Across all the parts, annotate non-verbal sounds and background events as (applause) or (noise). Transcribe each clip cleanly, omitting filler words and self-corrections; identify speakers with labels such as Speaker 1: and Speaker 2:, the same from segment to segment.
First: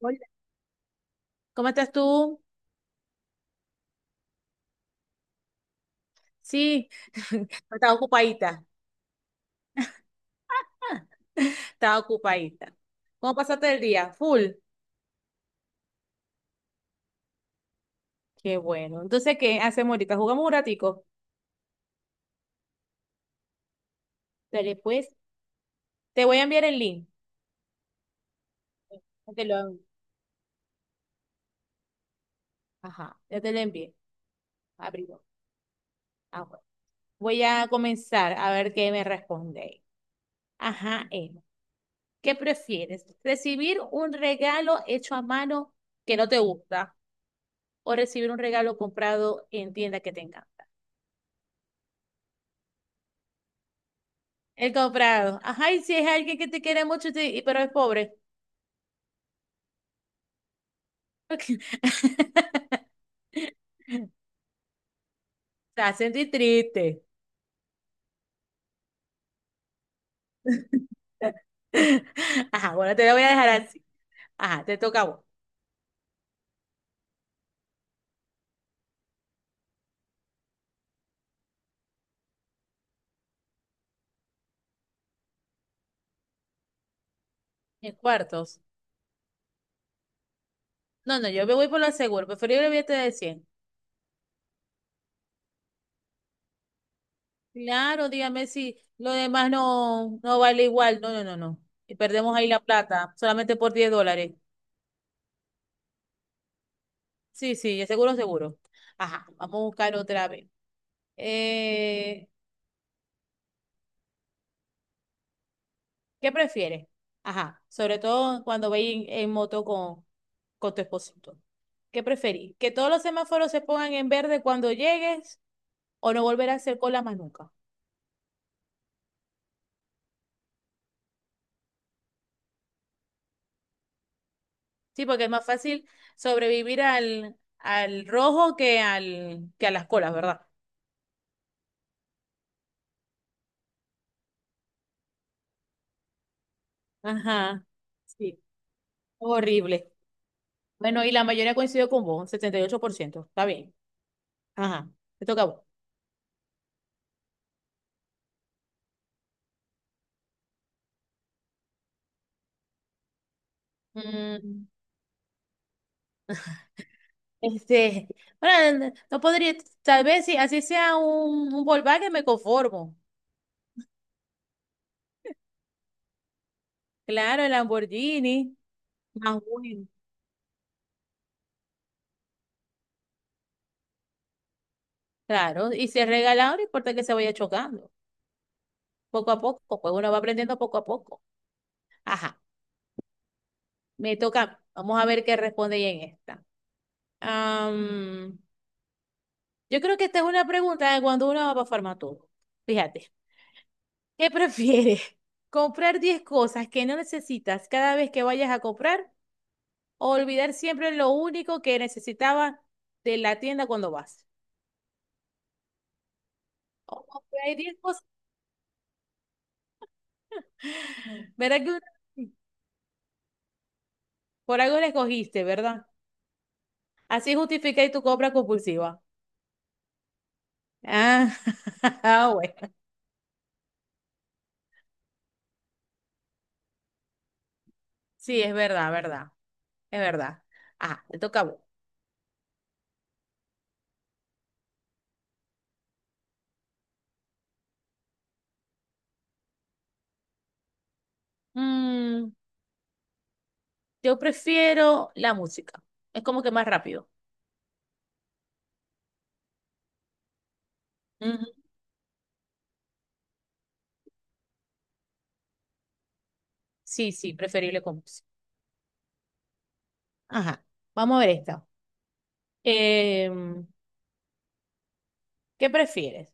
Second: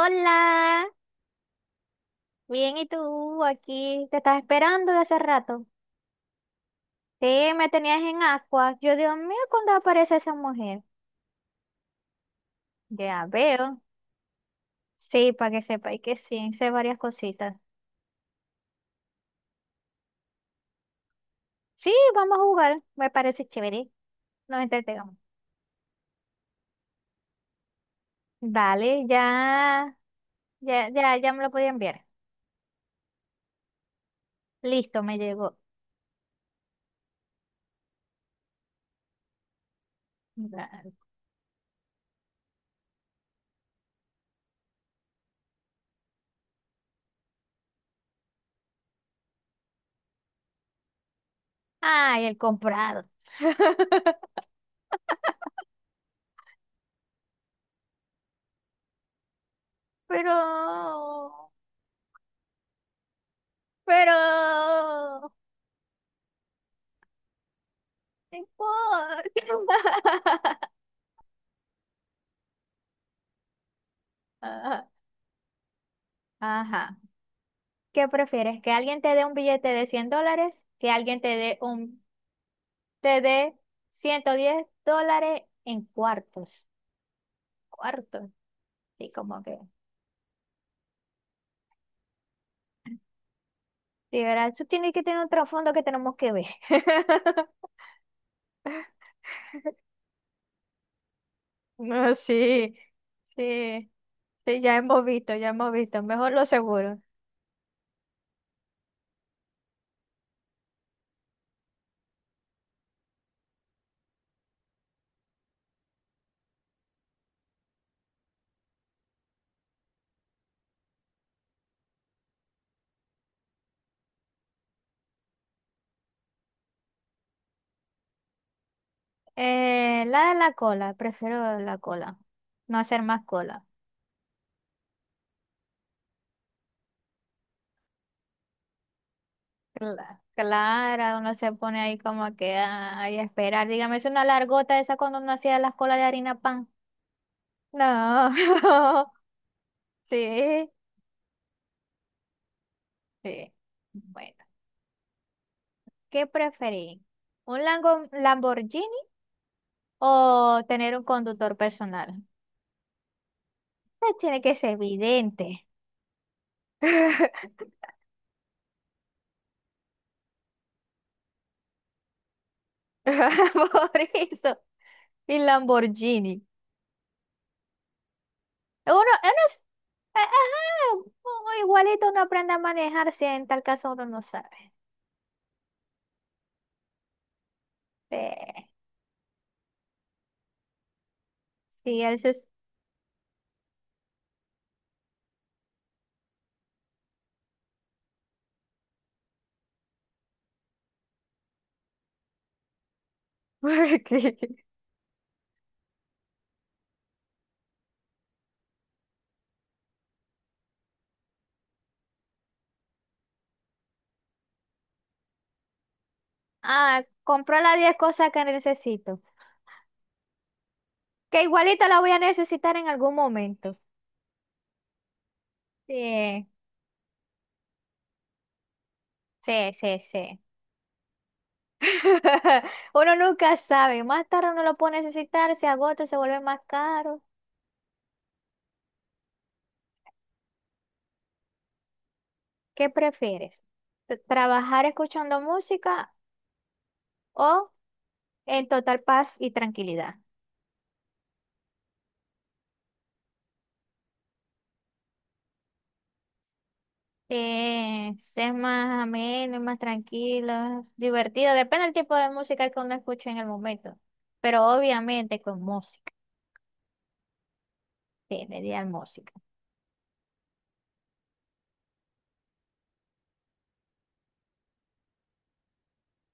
Speaker 1: Hola, ¿cómo estás tú?
Speaker 2: bien, ¿y tú? Aquí te estás esperando de hace rato.
Speaker 1: Sí, (laughs)
Speaker 2: Sí, me
Speaker 1: estaba
Speaker 2: tenías en
Speaker 1: ocupadita.
Speaker 2: agua. Yo, Dios mío, ¿cuando aparece esa mujer?
Speaker 1: Ah, estaba ocupadita.
Speaker 2: Ya
Speaker 1: ¿Cómo pasaste el
Speaker 2: veo.
Speaker 1: día? Full.
Speaker 2: Sí, para que sepáis que sí, sé varias cositas.
Speaker 1: Qué bueno. Entonces, ¿qué hacemos ahorita? ¿Jugamos un ratico?
Speaker 2: Sí, vamos a jugar, me parece chévere. Nos
Speaker 1: Dale, pues.
Speaker 2: entretengamos.
Speaker 1: Te voy a enviar el link.
Speaker 2: Dale,
Speaker 1: Ya te lo,
Speaker 2: ya, ya, ya, ya me lo podía enviar.
Speaker 1: ajá, ya te lo envié.
Speaker 2: Listo, me
Speaker 1: Abrirlo.
Speaker 2: llegó.
Speaker 1: Ah, bueno. Voy a comenzar a ver qué me responde.
Speaker 2: Dale.
Speaker 1: Ajá, Emma. ¿Qué prefieres? ¿Recibir un regalo hecho a mano que no te gusta o recibir un regalo comprado en tienda que tenga?
Speaker 2: Ay, el comprado. (laughs)
Speaker 1: El comprado. Ajá, y si es alguien que te quiere mucho, pero es pobre.
Speaker 2: Pero,
Speaker 1: (laughs)
Speaker 2: pero
Speaker 1: Te hace sentir triste.
Speaker 2: no importa. (laughs)
Speaker 1: (laughs) Ajá, bueno, te lo voy a dejar así. Ajá, te
Speaker 2: Ah,
Speaker 1: toca a vos.
Speaker 2: ajá. ¿Qué prefieres? ¿Que alguien te dé un billete de $100? ¿Que alguien te dé un, te dé $110 en cuartos?
Speaker 1: En
Speaker 2: Cuartos.
Speaker 1: cuartos.
Speaker 2: Sí, como que.
Speaker 1: No, no, yo me voy por lo seguro. Preferible billete de 100.
Speaker 2: Sí, ¿verdad? Eso tiene que tener un trasfondo que tenemos que ver. (laughs)
Speaker 1: Claro, dígame si lo demás no, no vale igual. No, no, no, no. Y
Speaker 2: No,
Speaker 1: perdemos ahí la
Speaker 2: sí.
Speaker 1: plata solamente por
Speaker 2: Sí.
Speaker 1: $10.
Speaker 2: Sí, ya hemos visto, ya hemos visto. Mejor lo seguro.
Speaker 1: Sí, sí, seguro, seguro. Ajá, vamos a buscar otra vez. Eh, ¿Qué prefieres? Ajá, sobre todo cuando veis en, moto con tu esposito. ¿Qué preferís? ¿Que todos los semáforos se pongan en verde cuando llegues o no volver a hacer cola más nunca?
Speaker 2: La de la cola. Prefiero la cola. No hacer más cola.
Speaker 1: Sí, porque es más fácil sobrevivir al rojo que a las colas,
Speaker 2: Cla-
Speaker 1: ¿verdad?
Speaker 2: Claro, uno se pone ahí como que ay, a esperar. Dígame, es una largota esa cuando uno hacía las colas de harina pan.
Speaker 1: Ajá,
Speaker 2: No,
Speaker 1: sí, horrible.
Speaker 2: (laughs) sí,
Speaker 1: Bueno, y la mayoría coincidió con vos, 78%, está
Speaker 2: sí.
Speaker 1: bien.
Speaker 2: Bueno,
Speaker 1: Ajá, te toca a vos.
Speaker 2: ¿qué preferí? ¿Un Lamborghini o tener un conductor personal? Tiene que
Speaker 1: Mm,
Speaker 2: ser evidente. (laughs)
Speaker 1: Este, bueno, no podría, tal vez si así sea un Volkswagen me conformo.
Speaker 2: Por eso, y Lamborghini.
Speaker 1: Claro, el Lamborghini,
Speaker 2: Uno
Speaker 1: más
Speaker 2: es- eh,
Speaker 1: bueno.
Speaker 2: ajá, uno igualito uno aprende a manejar si en tal caso uno no sabe.
Speaker 1: Claro, y si es regalado, no importa que se vaya chocando, poco a poco, pues uno va aprendiendo poco a poco.
Speaker 2: Sí.
Speaker 1: Ajá,
Speaker 2: (laughs)
Speaker 1: me toca, vamos a ver qué responde ella en esta. Am, yo creo que esta es una pregunta de cuando uno va para Farmatodo. Fíjate, ¿qué
Speaker 2: porque-
Speaker 1: prefieres? (laughs) ¿Comprar 10 cosas que no necesitas cada vez que vayas a comprar? Olvidar siempre lo único que necesitaba de la tienda cuando vas.
Speaker 2: Ah,
Speaker 1: Oh, hay
Speaker 2: compró
Speaker 1: diez
Speaker 2: las 10
Speaker 1: cosas,
Speaker 2: cosas que necesito. Que
Speaker 1: ¿verdad que una-
Speaker 2: igualito las voy a
Speaker 1: sí,
Speaker 2: necesitar en algún momento.
Speaker 1: por algo la escogiste, ¿verdad?
Speaker 2: Sí,
Speaker 1: Así justificáis tu compra compulsiva.
Speaker 2: sí, sí, sí.
Speaker 1: Ah, (laughs) ah,
Speaker 2: (laughs)
Speaker 1: bueno.
Speaker 2: Uno nunca sabe. Más tarde uno lo puede necesitar, se agota, se vuelve más caro.
Speaker 1: Sí, es verdad, verdad. Es verdad. Ah, te toca a vos.
Speaker 2: ¿Qué prefieres? ¿Trabajar escuchando música o en total paz y tranquilidad?
Speaker 1: Mm, yo prefiero la música. Es como que más rápido.
Speaker 2: Sí, es más ameno, más tranquilo,
Speaker 1: Ujú.
Speaker 2: divertido. Depende del tipo de música que uno escuche en el momento. Pero obviamente con música.
Speaker 1: Sí, sí, preferible con música.
Speaker 2: Sí, le di al música.
Speaker 1: Ajá. Vamos a ver esta. Em, ¿Qué prefieres?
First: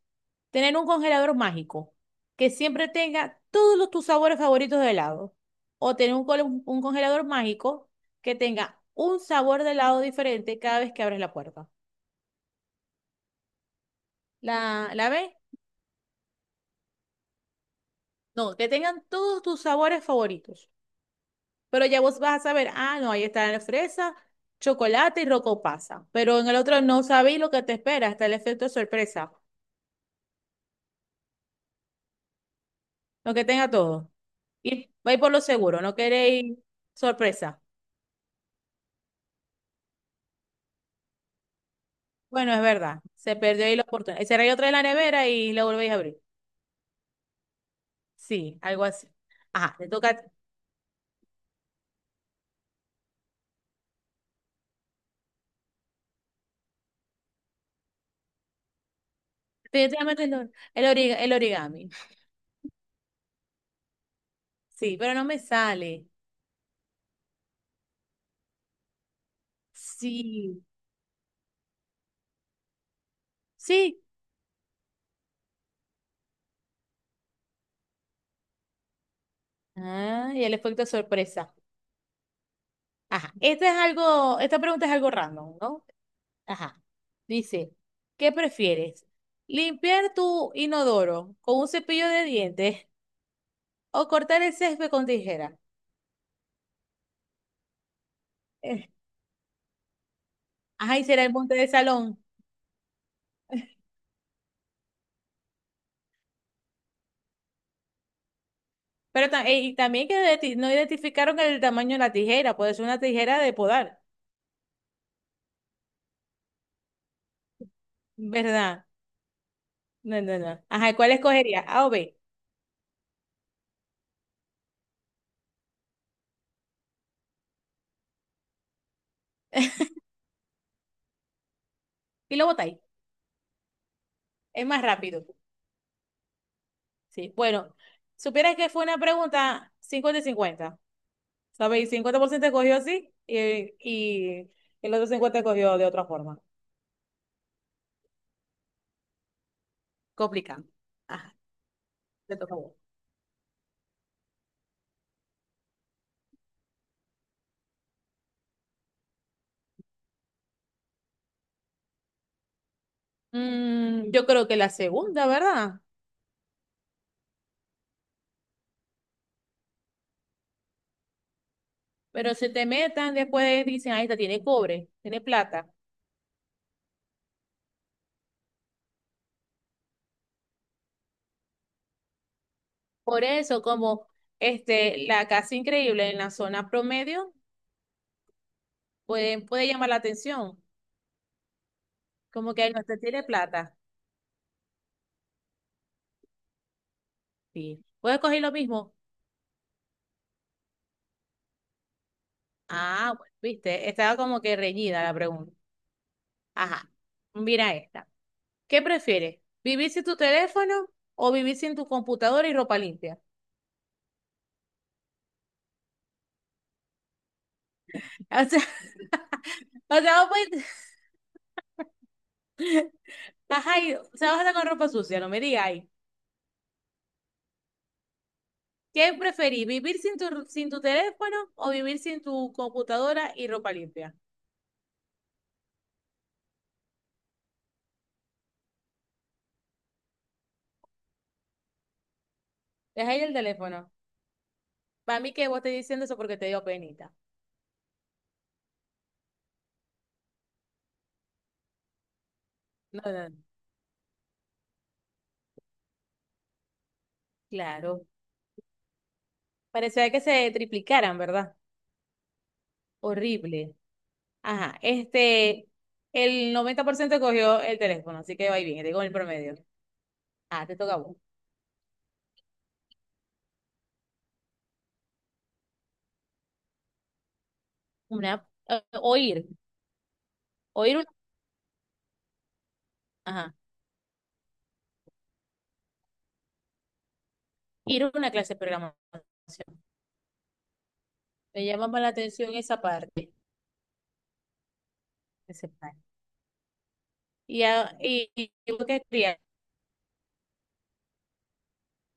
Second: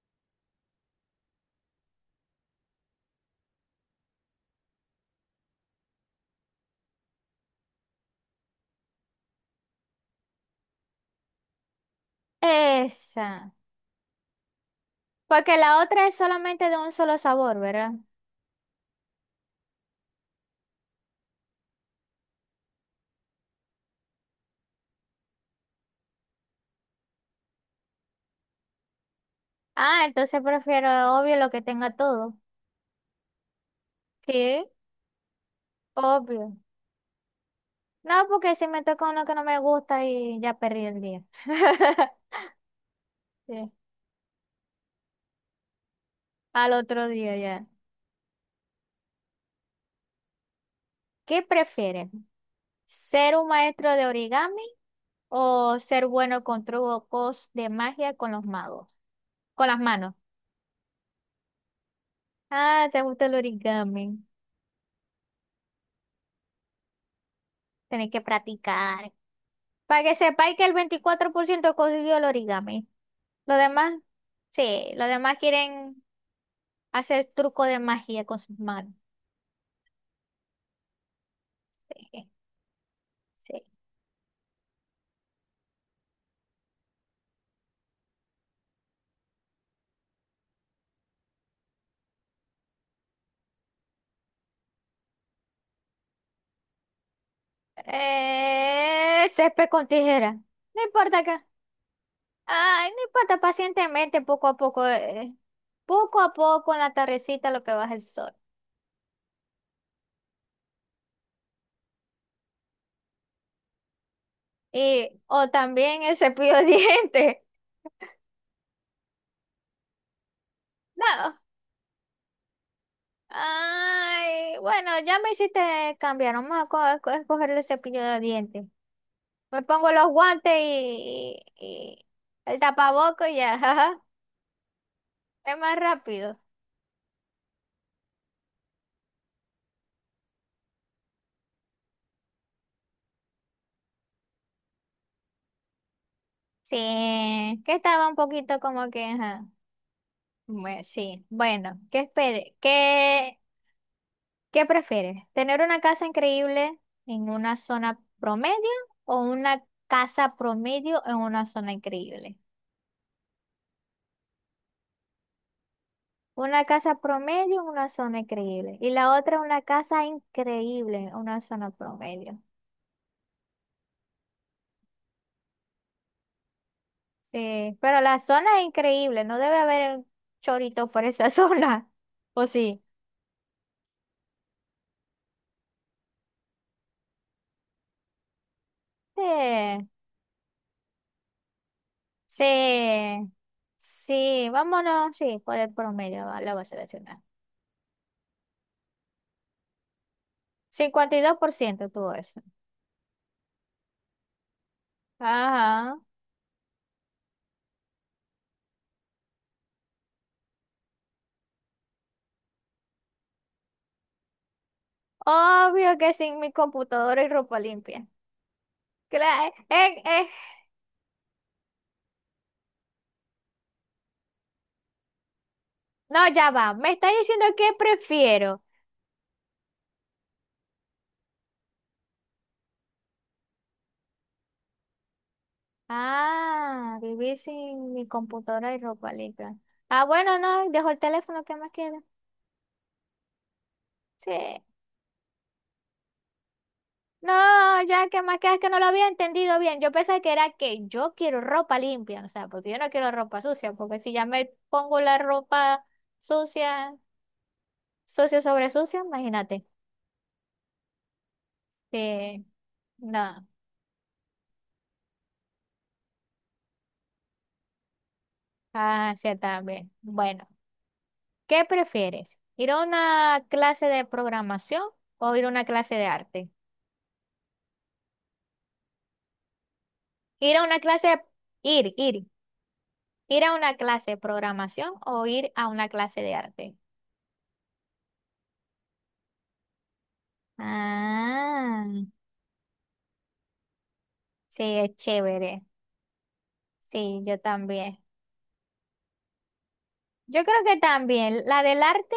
Speaker 1: ¿Tener un congelador mágico que siempre tenga tus sabores favoritos de helado? ¿O tener un congelador mágico que tenga un sabor de helado diferente cada vez que abres la puerta?
Speaker 2: Esa.
Speaker 1: ¿La ves?
Speaker 2: Porque la otra es solamente de un solo sabor, ¿verdad?
Speaker 1: No, que tengan todos tus sabores favoritos. Pero ya vos vas a saber, ah, no, ahí está la fresa, chocolate y rocopasa. Pero en el otro no sabéis lo que te espera, hasta el efecto sorpresa.
Speaker 2: Ah, entonces prefiero obvio lo que tenga todo.
Speaker 1: Lo que tenga todo.
Speaker 2: Sí,
Speaker 1: Y vais por lo seguro, no
Speaker 2: obvio.
Speaker 1: queréis sorpresa.
Speaker 2: No, porque si me toca uno que no me gusta y ya perdí el día. (laughs)
Speaker 1: Bueno, es verdad. Se perdió
Speaker 2: Sí,
Speaker 1: ahí la oportunidad. Cerré otra de la nevera y la volvéis a abrir.
Speaker 2: al otro día ya.
Speaker 1: Sí, algo así. Ajá, te toca.
Speaker 2: ¿Qué prefieres? ¿Ser un maestro de origami o ser bueno con trucos de magia con los magos, con las
Speaker 1: Te
Speaker 2: manos?
Speaker 1: toca el origami.
Speaker 2: Ah, te gusta el origami.
Speaker 1: Sí, pero no me sale.
Speaker 2: Tenés que practicar. Para que sepáis
Speaker 1: Sí,
Speaker 2: que el 24% consiguió el origami. Los demás,
Speaker 1: sí.
Speaker 2: sí, los demás quieren hacer truco de magia con sus manos.
Speaker 1: Ah, y el efecto sorpresa.
Speaker 2: Sí,
Speaker 1: Ajá,
Speaker 2: sí.
Speaker 1: este es algo, esta pregunta es algo random, ¿no? Ajá. Dice, ¿qué prefieres? ¿Limpiar tu inodoro con un cepillo de dientes o cortar el césped con tijera? Eh,
Speaker 2: Césped con tijera. No
Speaker 1: Ay,
Speaker 2: importa
Speaker 1: será el
Speaker 2: acá.
Speaker 1: monte de salón.
Speaker 2: Ay, no importa, pacientemente, poco a poco. Poco a poco en la tardecita lo que baja el sol.
Speaker 1: Y también que no identificaron el tamaño de la tijera, puede ser una tijera de podar,
Speaker 2: Y, o también el cepillo de (laughs) dientes.
Speaker 1: ¿verdad? No, no, no. Ajá, ¿cuál
Speaker 2: No.
Speaker 1: escogería? A o B.
Speaker 2: Ay, bueno, ya me hiciste cambiar. Vamos a escoger el cepillo de dientes. Me pongo los guantes y, y
Speaker 1: Y lo
Speaker 2: el
Speaker 1: botáis.
Speaker 2: tapaboco y ya. (laughs) Ajá.
Speaker 1: Es más rápido.
Speaker 2: Es más rápido.
Speaker 1: Sí, bueno, supieras que fue una pregunta 50-50 ¿sabéis? 50% escogió así y el otro 50 escogió de otra forma.
Speaker 2: Sí, que estaba un poquito como que, ajá.
Speaker 1: Complicado.
Speaker 2: Bueno, sí.
Speaker 1: Ajá,
Speaker 2: Bueno, ¿qué
Speaker 1: te toca
Speaker 2: espere?
Speaker 1: a vos.
Speaker 2: ¿Qué, qué prefieres? ¿Tener una casa increíble en una zona promedio o una casa promedio en una zona increíble?
Speaker 1: Yo creo que la segunda, ¿verdad?
Speaker 2: Una casa promedio, en una zona increíble. Y la otra, una casa increíble, en una zona
Speaker 1: Pero
Speaker 2: promedio.
Speaker 1: se te metan después, dicen, ahí está, tiene cobre, tiene plata.
Speaker 2: Sí, pero la zona es increíble, no debe haber chorito por esa (laughs) zona. ¿O sí?
Speaker 1: Por eso, como este, la casa increíble en la zona promedio puede
Speaker 2: Sí,
Speaker 1: llamar la atención.
Speaker 2: sí,
Speaker 1: Como que "Ay, no usted tiene plata.
Speaker 2: sí, vámonos, sí, por el promedio la voy a seleccionar.
Speaker 1: Sí. ¿Puedes coger lo mismo?
Speaker 2: 52% tuvo eso.
Speaker 1: Ah, bueno, viste, estaba como que reñida la pregunta.
Speaker 2: Ajá.
Speaker 1: Ajá. Mira esta. ¿Qué prefieres? ¿Vivir sin tu teléfono o vivir sin tu computadora y ropa limpia?
Speaker 2: Obvio que sin mi computadora y ropa limpia.
Speaker 1: (laughs) O sea,
Speaker 2: Cla-
Speaker 1: o
Speaker 2: eh,
Speaker 1: sea,
Speaker 2: eh,
Speaker 1: ajá, o sea, vas a estar con ropa sucia, no me digas.
Speaker 2: No, ya va. Me está diciendo que prefiero.
Speaker 1: ¿Qué preferís? ¿Vivir sin tu teléfono o vivir sin tu computadora y ropa limpia?
Speaker 2: Ah, vivir sin mi computadora y ropa limpia. Ah, bueno, no, dejo el teléfono, ¿qué más queda?
Speaker 1: Deja ahí el teléfono.
Speaker 2: Sí.
Speaker 1: Para mí que vos estés diciendo eso porque te dio penita.
Speaker 2: No, ya, ¿qué más queda? Es que no lo había entendido bien. Yo pensaba que era que yo quiero ropa limpia, o sea, porque yo no
Speaker 1: No,
Speaker 2: quiero
Speaker 1: no, no.
Speaker 2: ropa sucia, porque si ya me pongo la ropa sucia,
Speaker 1: Claro.
Speaker 2: sucio sobre sucio, imagínate.
Speaker 1: Parecía que se triplicaran, ¿verdad?
Speaker 2: Sí, no.
Speaker 1: Horrible. Ajá. Este, el 90% cogió el teléfono, así que va bien, digo en el
Speaker 2: Ah, sí,
Speaker 1: promedio.
Speaker 2: también. Bueno,
Speaker 1: Ah, te toca a vos.
Speaker 2: ¿qué prefieres? ¿Ir a una clase de programación o ir a una clase de arte?
Speaker 1: Una, oír,
Speaker 2: Ir a una
Speaker 1: oír una,
Speaker 2: clase de... Ir, ir. ¿Ir a
Speaker 1: ajá,
Speaker 2: una clase de programación o ir a una clase de arte?
Speaker 1: ir a una clase de programación. Me
Speaker 2: Ah,
Speaker 1: llama más la atención esa parte.
Speaker 2: sí, es chévere.
Speaker 1: esa parte.
Speaker 2: Sí, yo
Speaker 1: Y, a-
Speaker 2: también.
Speaker 1: y, y vos qué querías.
Speaker 2: Yo creo que también. La del arte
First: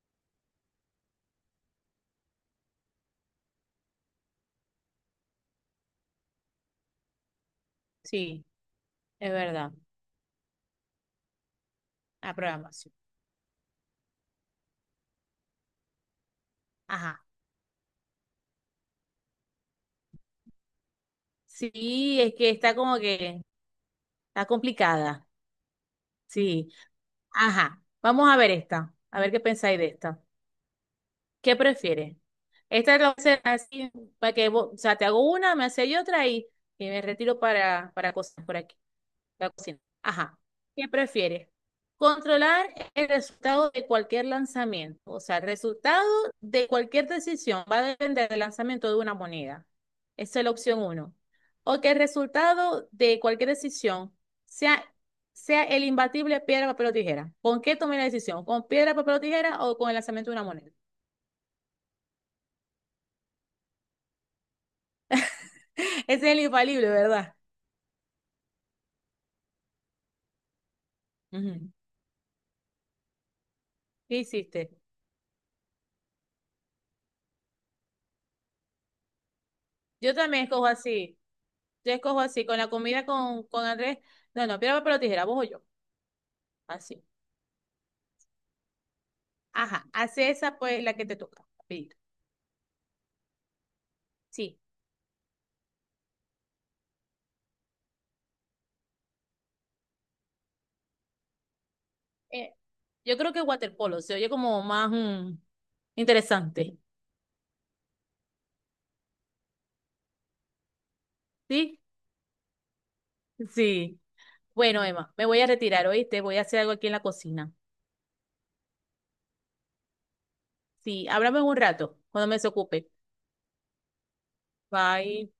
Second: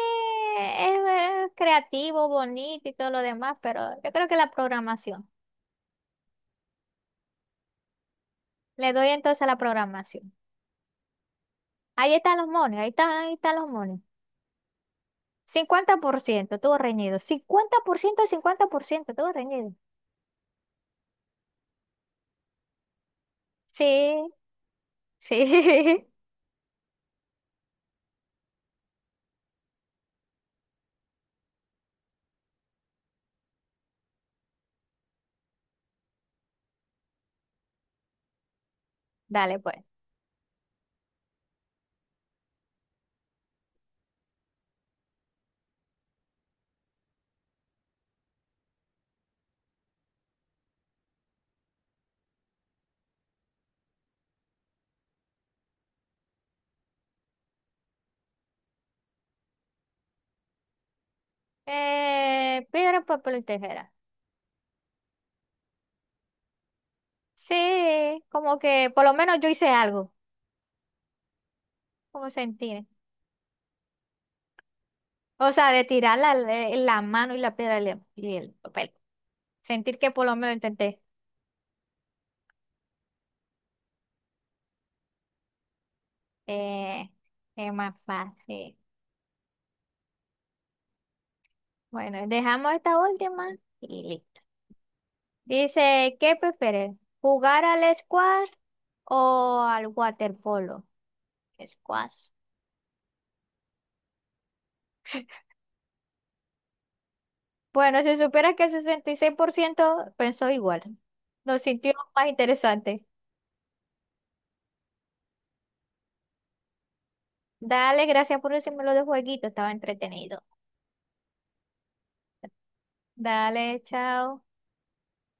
Speaker 2: es, creativo, bonito y todo lo demás, pero yo creo que la programación.
Speaker 1: Sí,
Speaker 2: Le doy
Speaker 1: es
Speaker 2: entonces a la
Speaker 1: verdad.
Speaker 2: programación. Ahí
Speaker 1: A
Speaker 2: están los monos,
Speaker 1: programación.
Speaker 2: ahí están los monos. 50%, todo reñido.
Speaker 1: Ajá.
Speaker 2: Cincuenta por ciento, 50%, todo reñido.
Speaker 1: Sí, es que está como que
Speaker 2: Sí,
Speaker 1: está complicada,
Speaker 2: sí. (laughs)
Speaker 1: sí. Ajá, vamos a ver esta, a ver qué pensáis de esta. ¿Qué prefieres? Esta lo voy a hacer así, para que vos, o sea, te hago una, me hacéis otra y me retiro para cosas por aquí. La
Speaker 2: Dale,
Speaker 1: cocina.
Speaker 2: pues.
Speaker 1: Ajá. ¿Qué prefieres? Controlar el resultado de cualquier lanzamiento. O sea, el resultado de cualquier decisión va a depender del lanzamiento de una moneda. Esa es la opción uno. O que el resultado de cualquier decisión sea, sea el imbatible piedra, papel o tijera. ¿Con qué tomé la decisión? ¿Con piedra, papel o tijera o con el lanzamiento de una moneda?
Speaker 2: Piedra, papel y tijera.
Speaker 1: (laughs) Ese es el infalible, ¿verdad?
Speaker 2: Sí, como que por lo menos yo hice algo,
Speaker 1: Ujú.
Speaker 2: como sentir.
Speaker 1: ¿Qué hiciste?
Speaker 2: O sea, de tirar la, la mano y la piedra y el papel. Sentir que
Speaker 1: Yo
Speaker 2: por lo
Speaker 1: también
Speaker 2: menos
Speaker 1: escojo
Speaker 2: intenté.
Speaker 1: así. Yo escojo así, con la comida con Andrés. No, no, piedra, papel o tijera, vos o yo. Así.
Speaker 2: Eh, es más fácil.
Speaker 1: Ajá, hace esa pues la que te toca. Rapidito.
Speaker 2: Bueno, dejamos esta última y listo.
Speaker 1: Sí.
Speaker 2: Dice, ¿qué prefieres? ¿Jugar al squash o al waterpolo? Squash.
Speaker 1: Eh, yo creo que waterpolo se oye como más interesante.
Speaker 2: Bueno, si supieras que el 66%, pensó igual. Lo
Speaker 1: ¿Sí?
Speaker 2: sintió más interesante.
Speaker 1: Sí. Bueno, Emma, me voy a retirar, ¿oíste? Voy a hacer algo aquí en la cocina.
Speaker 2: Dale, gracias por decirme lo de jueguito, estaba entretenido.
Speaker 1: Sí, háblame en un rato, cuando me desocupe.
Speaker 2: Dale, chao.
Speaker 1: Bye.